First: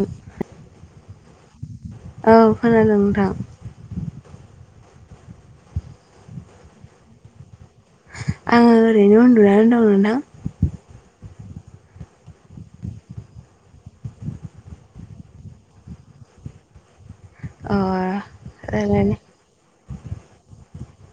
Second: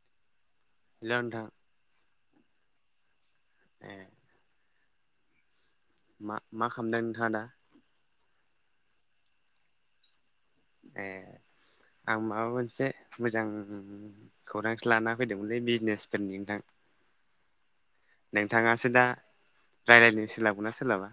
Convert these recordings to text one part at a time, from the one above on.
ओ गैला ओन्थां औ खोनादों नोंथां। ए मा मा खालामदों नोंथाङा दा? आङो ओरैनो उन्दुना दं नोंथां। ए आं माबा मोनसे मोजां खौरांसो लाना फैदोंमोनलै बिजनेस फोरनि नोंथां। अ नोंथाङासो दा रायलायनो रायलायनो सोलाबगोन्ना सोलाबा?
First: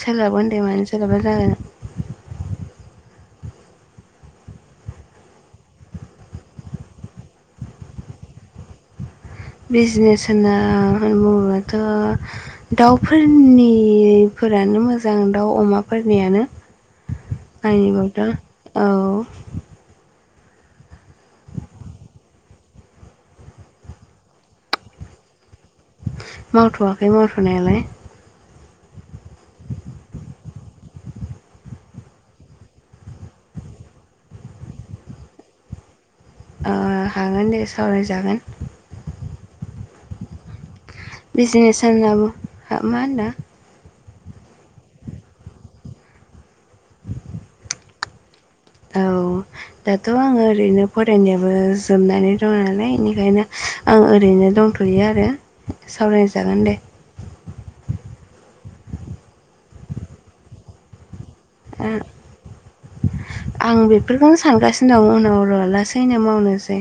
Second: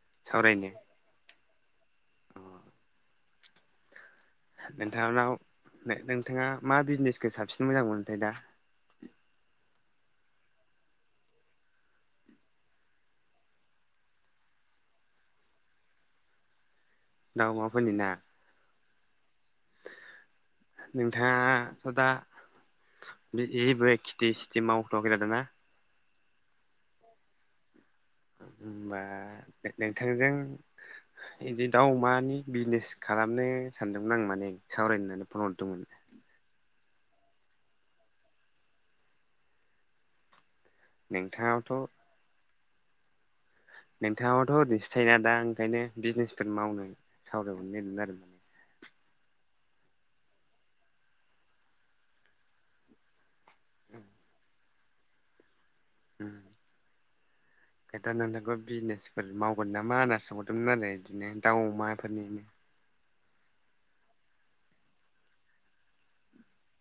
सोलाबगोन दे‌ सावरायनो मानो सोलाबा जानो। अ नोंथांनाव नो नोंथाङा मा बिजनेसखौ साबसिन मोजां मोनोथाय दा? बिजनेस होनना बुङोबाथ' दाउफोरनिफोरानो मोजां दाउ अमाफोरनियानो। दाउ अमाफोरनि ना? आंनिबाथ' औ नोंथाङा थ दा बे जेबो खेथि सेथि मावथ'आ खैदा ना मावथ'वाखै मावथ'नायालाय। होमबा नोंथांजों इदि दाउ अमानि बिजनेस खालामनो सानदोंमोन आं माने सावरायनो होननानै फन हरदोंमोन। ओ हागोन दे सावरायजागोन। बिजनेस नोंथाङाथ' होनना बु हो मा होनदों? नोंथाङाबोथ' ओरैसो थायोना दा ओंखायनो बिजनेसफोर मावनो सावरायहरनो नागिरदों आरो औ दाथ' आङो ओरैनो फरायनायाबो जोबनानै दं आरोने इनिखायनो‌ आं ओरैनो दंथ'यो आरो सावराय जागोन दे। [inaudible] ओंखायथ' नोंथांखौ बिजिनेसफोर मावगोन नामा होनना सोंहरदोंमोन आरो बिदिनो दाउ अमाफोरनिनो आं बेफोरखौनो सानगासिनो दं उनावर' लासैनो मावनोसै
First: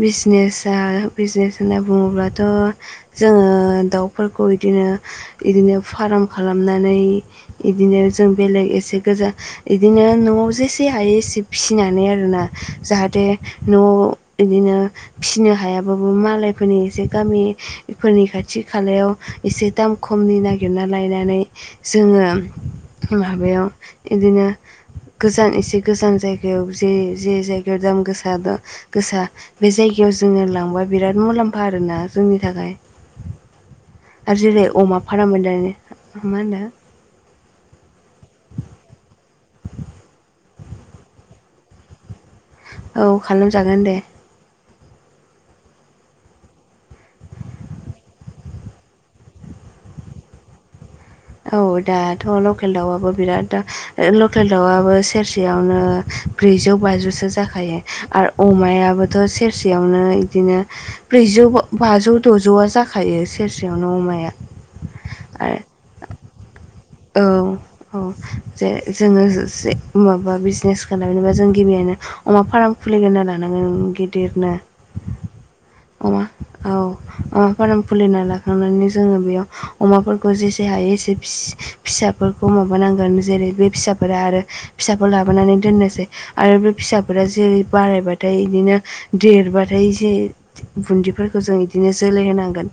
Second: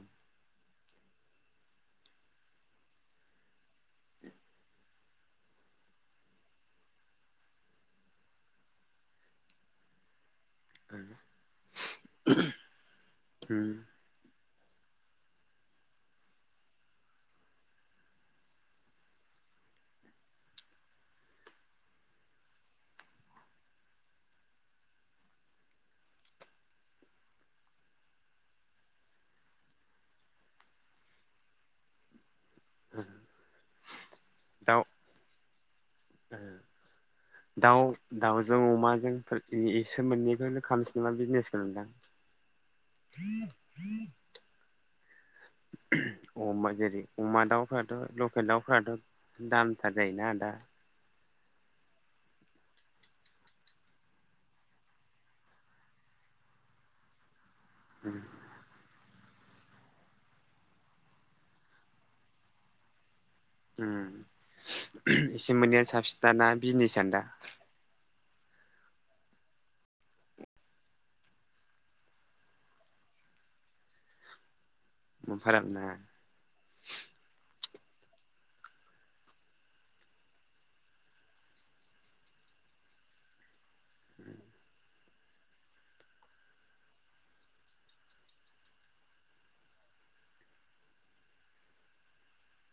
बिज निसा बिजनेस होनना बुङोब्लाथ' जोङो दाउफोरखौ इदिनो इदिनो फार्म खालामनानै इदिनो जों बेलेग एसे गोजा इदिनो न'आव जेसे औ हायो एसे फिसिनानै आरो ना जाहाथे न'आव बिदिनो फिनो हायाबाबो मालायफोरनि एसे गामि बेफोरनि खाथि खालायाव एसे दाम खमनि नागिरना लायनानै जोङो माबायाव बिदिनो गोजान एसे गोजान जायगायाव जे जे जायगायाव दाम गोसा दं गोसा बे जायगायाव जोङो लांबा बिराद मुलाम्फा आरोना। जोंनि थाखाय आरो जेरै दाउ अमा फाराम मोन दा‌ मा होनो दाउ दाउजों अमाजों इसोर मोन्नैखौनो खामसै नामा बिजनेसखौ नोंथां? औ खालामजागोन दे‌। अ' होमबा जेरै अमा दाउफथ' लकेल दाउफथ' दामथार जायोना दा। औ दाथ' लकेल दाउआबो बिराद लकेल दाउआआबो सेरसेयावनो ब्रैजौ बाजौसो जाखायो। आरो अमाया बो थ' सेरसेयावनो बिदिनो ब्रैजौ बाजौ द'जौआ जाखा जाखायो सेरसे उम एसे मोननैआ साबसिन दाना बिजनेसानो औ दा? औ जे जोङो ज माबा बिजनेस खालामेनबा जों गिबियनो अमा फ्राम खुलिना होनना लानांगोन गिदिरनो। [unintelligible] अमा औ। अमा फार्म खुलिना लाखांनानै जोङो बेयाव अमाफोरखौ जेसे हायो एसे फिसाफोरखौ माबानांगोन जेरै बे फिसाफोरा आरो फिसा खौ लाबोनानै दोननोसै आरो बे फिसाफोरा जेरै बारायबाथाय बिदिनो देरबाथाय एसे बुन्दिफोरखौ जों बिदिनो जोलै होनांगोन।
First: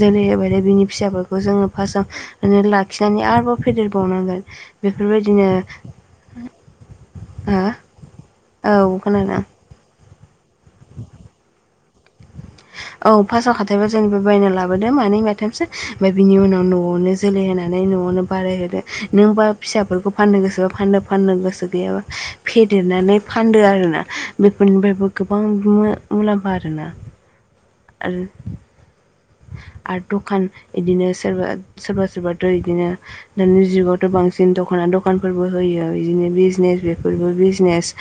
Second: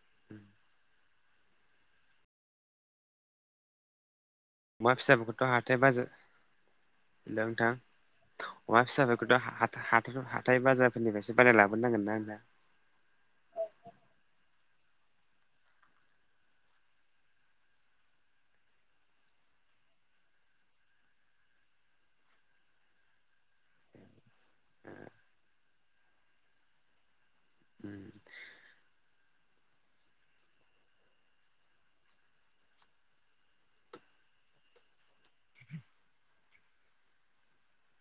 जोलै होबायथाय बिनि फिसाफोरखौ जोङो फार्स्टआव लाखिनानै आरोबाव फेदेरबावनांगोन। अमा बेफोरबायदिनो फिसाफोरखौथ' हाथाय बाजार हो लोंथां अमा औ फिसाफोरखौथ' खोनादों हा हाथ हाथाय बाजारफोरनिफ्रायो बाराय लाबोनांगोन ना नोंथां? औ फास्टाव खाथायबा जोंनि बे बायना लाबोददों मानै माथामसो ओमफ्राय बिनि उनाव न'आवनो जोलै होनानै न'आवनो बारायहोदो नोंबा फिसाफोरखौ फाननो गोसोबा फाननो फाननो गोसो गैयाबा फेदेरनानै फानदो आरो ना बेफोरनिफ्रायबो गोबां मुलाम्फा आरोना। उम। आरो आरो दखान सोरबा सोरबाथ' बिदिनो दानि जुगावथ' बांसिन दख'ना दख दखानफोरबो होयो बिदिनो बिजनेस बेफोरबो बिजनेस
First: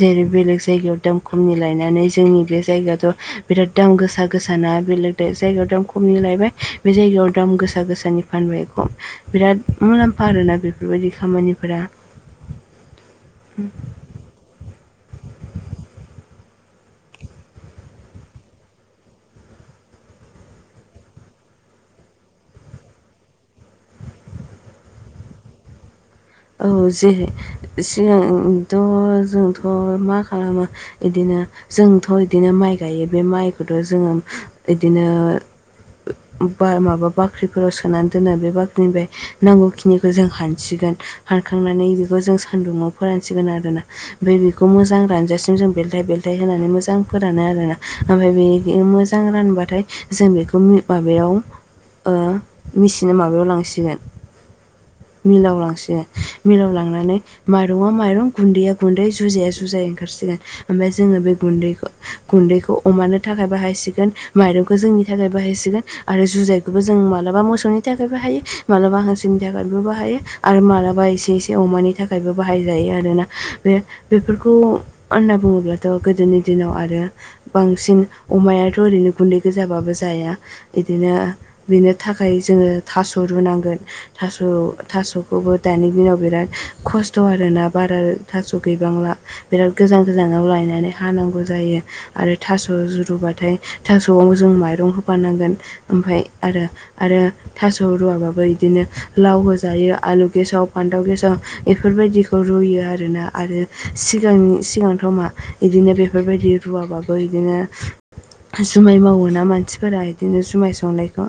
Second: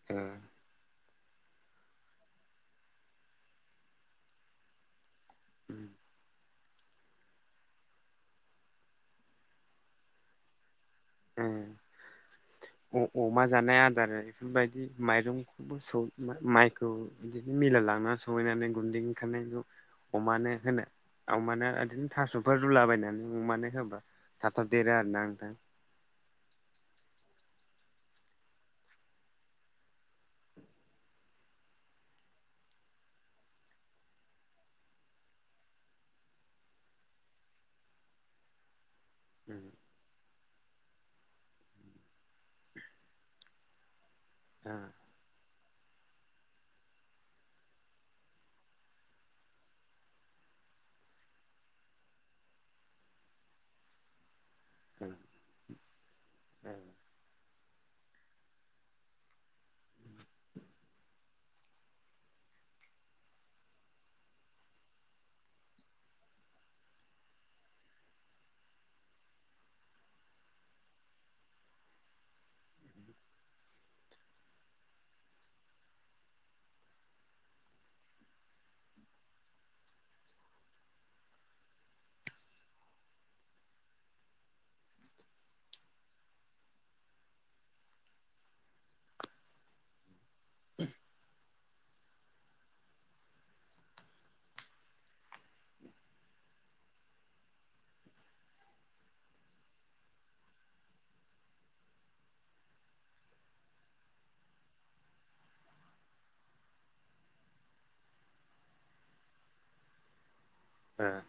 जेरै बेले जायायाव दाम खमनि लायनानै जोंनि बे जायगाथ' बिराद दाम गोसा गोसा ना बेले जायगायाव दाम खमनि लायबाय। बे जायगायाव दाम गोसा गोसानि फानबायखौ बिराद मुलाम्फा आरोना बेफोरबायदि ए खामानिफोरा अ अमा जानाय आदार बेफोरबायदि माइरंखौबो स माइखौ बिदिनो मिला लांनानै सहैनानै गुन्दै खान्नायखौ अमानो अमानो बिदिनो थास'फोर रुलाबायायनानै अमानो थाब थाब' देरो आरोना नोंथां? औ जे सिगांथ' जोंथ' मा ओ इदिनो जोंथ' बिदिनो माइ गायो बे माइखौथ' जोङो बिदिनो माबा बाख्रिफोराव सोनानै दोनो बे बाख्रिनिफ्राय ओ नांगौखिनिखौ जों हानसिगोन हानखांनानै बेखौ जों सान्दुंङाव फोरानसिगोन आरोना। ओ रानासिम जों बेल बेल थाय होनानै मोजां फोरानो आरोना ओमफ्राय बे मोजां रानबाथाय जों बेखौ माबायाव ओ मिसिनो माबायाव लांसिगोन। मिलाव लांसै लांनानै माइरङा माइरं गुन्दैया जुजाया जु जाय ओंखारसिगोन ओमफ्राय जोङो बे गुन्दैखौ गुन्दैखौ अमानो थाखाय माइरंखौ जोंनि थाखाय बाहायसिगोन। आरो जुजायखौबो जों मालाबा मोसौनि थाखायबो हायो मालाबा हांसोनि थाखायबो बो बाहायो आरो मालाबा बा एसे एसे अमानि थाखायबो बाहायजायो आरोना बे बेफोरखौ होनना बुङोब्लाथ' गोदोनि दिनाव आरो बांसिन अमायाथ' ओरैनो गुन्दै गोजाबाबो जाया। बिदिनो बेनो थाखाय जोङो थास' रुनांगोन। थास' थास'खौबो। दानि दिनाव बिराद खस्थ' आरोना बारा थास' गैबांला। बेराद गोजान गोजानाव लायनानै हानांगौ जायो। आरो थास' रुबाथाय थास'आव जों माइरं होफानांगोन। ओमफाय आरो आरो थास' रुवाबाबो इदिनो लाव होजायो आरो गेसाव फान्थाव गेसाव बेफोरबायदिखौ रुयो आरोना आरो सिगांनि सिगांथ' इदिनो बेफोरबायदि रुवाबाबो इदिनो जुमाय मावोना मानसिफोरा इदिनो जुमाय सावो। ओ सावनायखौ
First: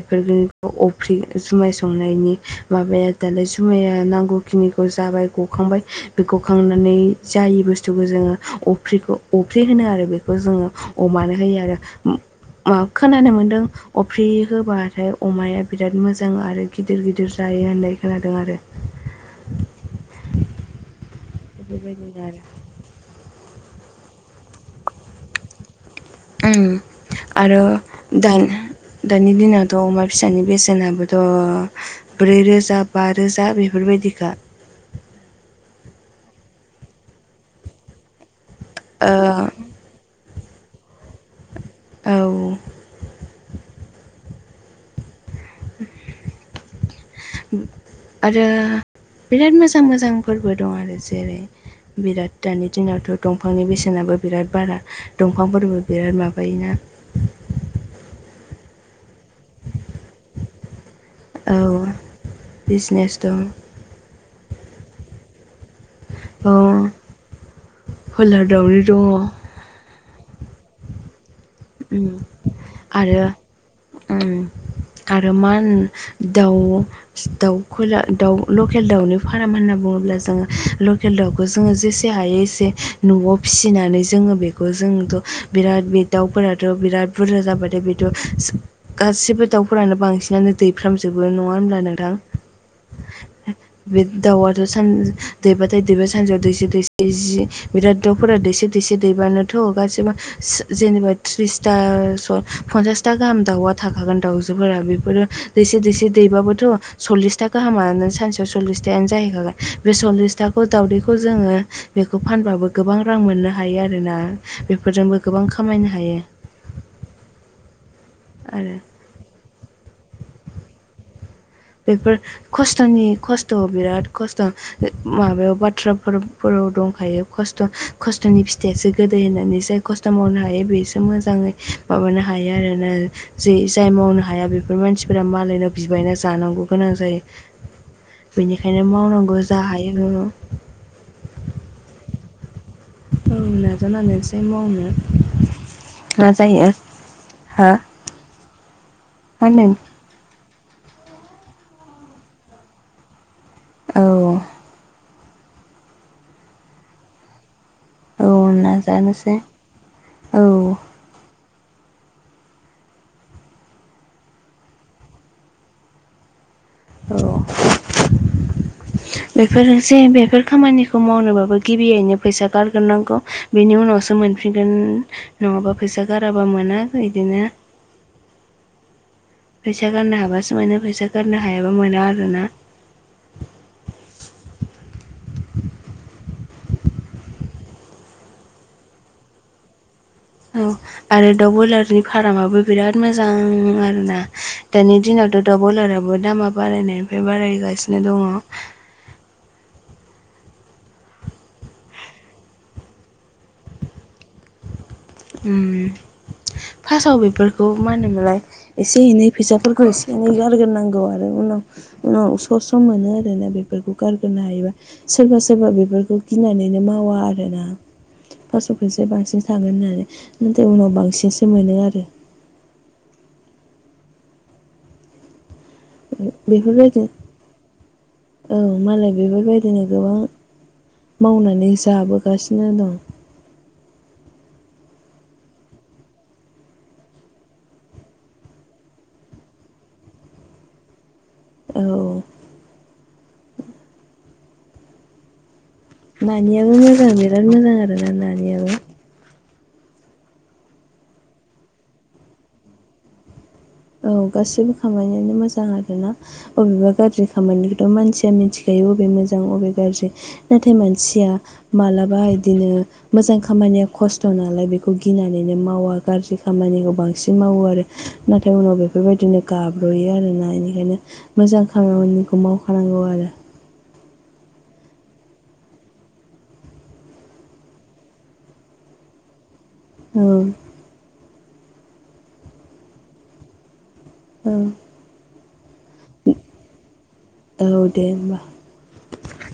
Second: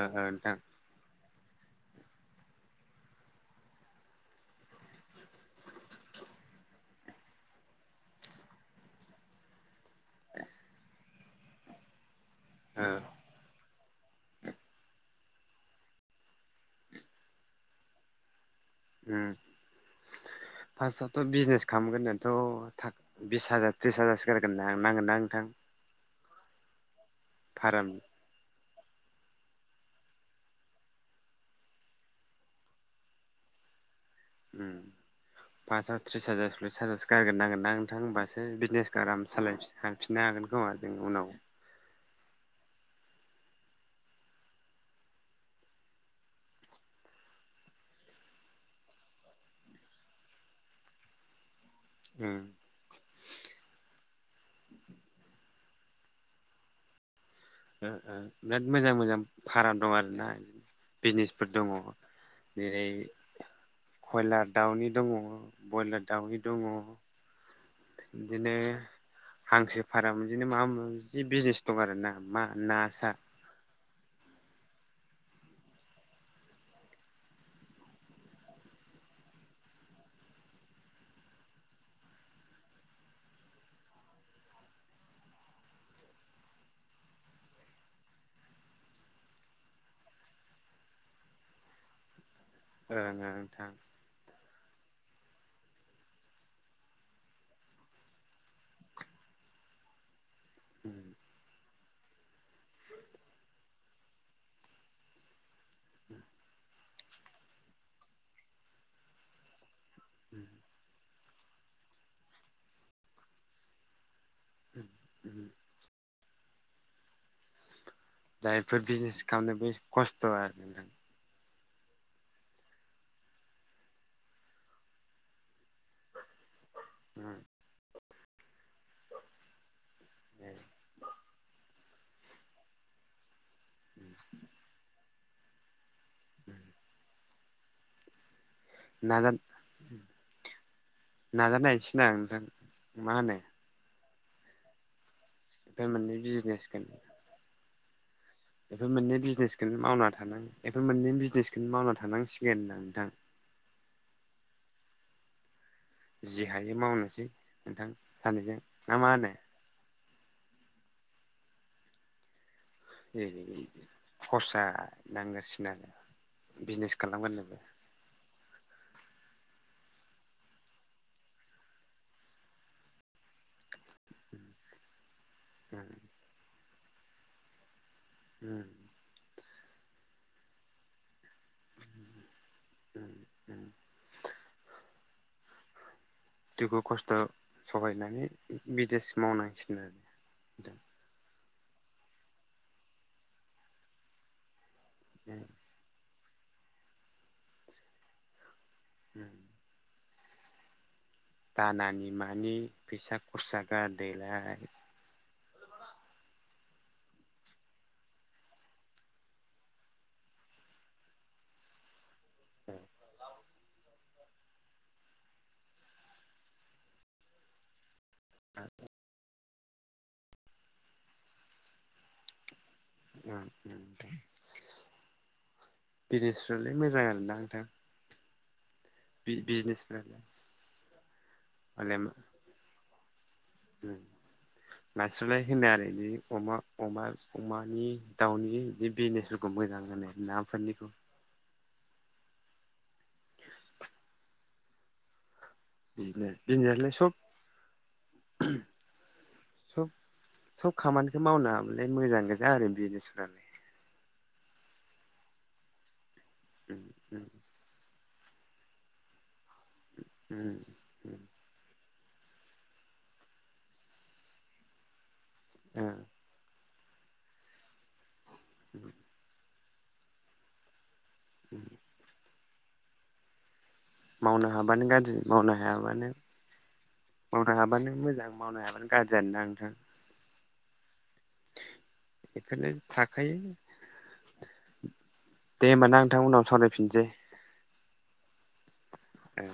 ओ नोंथां अफ्रि जुमाय संनायनि माबाया दालाय जुमाया नांगौखिनिखौ जाबाय गखांबाय बे गखांनानै जायि बुस्थुखौ जोङो अफ्रिखौ अफ्रि होनो आरो बेखौ जोङो। अमानो होयो आरो। ओम ओ खोनानो मोनदों अफ्रि होबाथाय अमाया बिराद मोजां आरो गिदिर गिदिर जायो होननाय खोनादों आरो। उम फार्स्टआवथ' बिजनेस बेफोरबायदिनो आरो खालामग्रोनोथ' थाख बिस हाजार थ्रिस हाजारसो गारगोर नांगोन ना नोंथां? उम आरो फार्म दान दानि दिनावथ' अमा फिसानि बेसेनाबोथ' ब्रै रोजा बा रोजा बेफोरबायदिखा। उम पासआव थ्रिस हाजार सललिस हाजारसो गारग्रोन नांगोन ना नोंथां मा सो बिजनेसखौ आराम ओ सालायफिननो हागोन खोमा जों उनाव। औ। [inaudible] आरो बिराद मोजां मोजां फोरबो दं आरो जेरै उम बिराद [unintelligible] दिनावथ' दंफांनि बेसेनाबो बिराद बारा दंफांफोरबो बिराद माबायो। ओ ओ बिराद मोजां मोजां। फाराम दं आरोना बिजनेसफोर दङ औ जेरै बिजनेस दं खयलार दाउनि दङ। बयलार दाउनि औ दङ फोलादावरि बिदिनो दङ हांसो भारा बिदिनो माबा मा बिजनेस दं आरोना मा ना सा आरो उम आरो मान दाउ दाउ खयला दाउ लकेल दाउनि फाराम होन्ना बुङोब्ला जोङो लकेल दाउ बेखौ जोङो जेसे हायो एसे न'आव फिसिनानै जोङो बेखौ जोंथ' बिराद बे दाउफोरा बिराद बुरजा जाबाथाय बेथ' गासिबो दाउफोरानो बांसिनानो दैफ्रामजोबो नङा होनब्ला नोंथां? ओं ओं नोंथां। दाउवाथ' सान दैबाथाय दैबाय सानसेयाव दैसे दैसे बिराद दाउफोरा दैसे दैसे दैबानोथ'गासिबो उम जेनेबा थ्रिसथा स पन्सासथा गाहाम दाउआ थाखागोन दाउजोफोरा बेफोरो दैसे दैसे दैबाबोथ' सल्लिसथा गाहामा नों सानसेयाव सल्लिसथायानो जाहैखागोन बे सल्लिस उम थाखौ दावदैखौ जोङो बेखौ फानबाबो गोबां रां मोननो हायो आरो ना उम बेफोरजोंबो गोबां उम खामायनो हायो। आरो दायोफोर बिजनेस खालामनोबो खस्थ' आरोना। बेफोर खस्थ'नि खस्थ' बिराद खस्थ'। माबायाव बाथ्राफोर फोराव दंखायो उम खस्थ' खस्थ'नि फिथाइयासो गोदै होननानै जाय खस्थ' मावनो ए हायो बेसो मोजाङै माबानो हायो आरोना। जै जाय उम मावनो हाया बेफोर मानसिफोरा मालायनाव बिबायना जा जानांगौ उम गोनां जायो बेनिखायनो नाजा मावनांगौ जा हायो [unintelligible] नाजानायसै ना नोंथां। मा होनो औ नाजानायनोसै मावनो। बे मोननै बिजिरनांसिगोन। हो? बेफोर मोननै बिजनेसखौनो मावना थानान बेफोर मोननै बिजनेसखौनो मावना थानांसिगोन होनदां नोंथां। औ। जि हायो मावनोसै नोंथां। औ सानैजों ना मा होनो नाजानोसै औ। [unintelligible] खरसा नांगोरसिगोन आरो बिजनेस खालामगोननोबो। [inaudible] बेफोरनोसै बेफोर खामानिखौ मावनोबाबो गिबियैनो फैसा गारग्रोनांगौ। बेनि उनावसो मोनफिनगोन नङाबा उम फैसा गाराबा मोना बिदिनो उम। फैसा गारनो हाबासो मोनो फैसा गारनो हायाबा मोना आरोना। उम उम। दुखु खस्थ' सहायनानै बिदेश मावनांसिगोन आरो। औ नोंथां। आरो दाउ बयलारनि फारामाबो बिराद मोजां आरो ना। दानि उम दिनावथ' दाव बयलाराबो दामा बारायनायनिफ्राय बारायगासिनो दङ। उम। दानानि मानि फैसा खरसा गारदोलाय। फार्स्टआव बेफोरखौ मा होनोमोनलाय एसे एनै फैसाफोरखौ एसे एनै गारग्रोनांगौ आरो उनाव उनाव स' स्र' मोनो आरोना बेफोरखौ गारग्रोनो हायोबा। सोरबा सोरबा बेफोरखौ गिनानैनो मावा आरोना। फासआव फैसाया बांसिन थांगोन होननानै नाथाय उनाव बांसिनसो मोनो आरो। उम उम दे। बिजनेसफ्रालाय बेफोरबायदि मोजां आरोना नोंथां। औ मालाय बेफोरबायदिनो गोबां बिजनेसफ्रालाय मावनानै जाबोगासिनो दं उम नास्रलाय होनो आरो बिदि अमा अमा अमानि दाउनि बिदि बे बिजनेस खौ मोजां होनो नाफोरनिखौ औ बिजनेस नानियाबो बिजनेसलाय मोजां सब बिराद मोजां आरोना नानियाबो सब सब खामानिखौ मावनो हाबालाय मोजां गोजा आरो बिजनेसफ्रालाय औ गासैबो खामानियानो मोजां आर ना बबेबा गाज्रि खामानि मानसिया मिथिखायो अबे मोजां अबे गाज्रि नाथाय मानसिया मालाबा इदिनो मोजां खामानिया खस्थ' नालाय बे बेखौ गिनानैनो मावा गाज्रि खामानिखौ बांसिन मावो आरो ओ उनाव बेफोरबायदिनो गाब्र'यो आरोना इनिखायनो मोजां खामानिखौ मावखानांगौ आरो मावनो हाबानो गाज्रि मावनो हायाबानो मावनो हाबानो मोजां मावनो हायाबानो गाज्रि आरो दा नोंथां औ बेफोरनो थाखायो औ दे होमब ना नोंथां उनाव सावरायफिनसै औ दे होमबा औ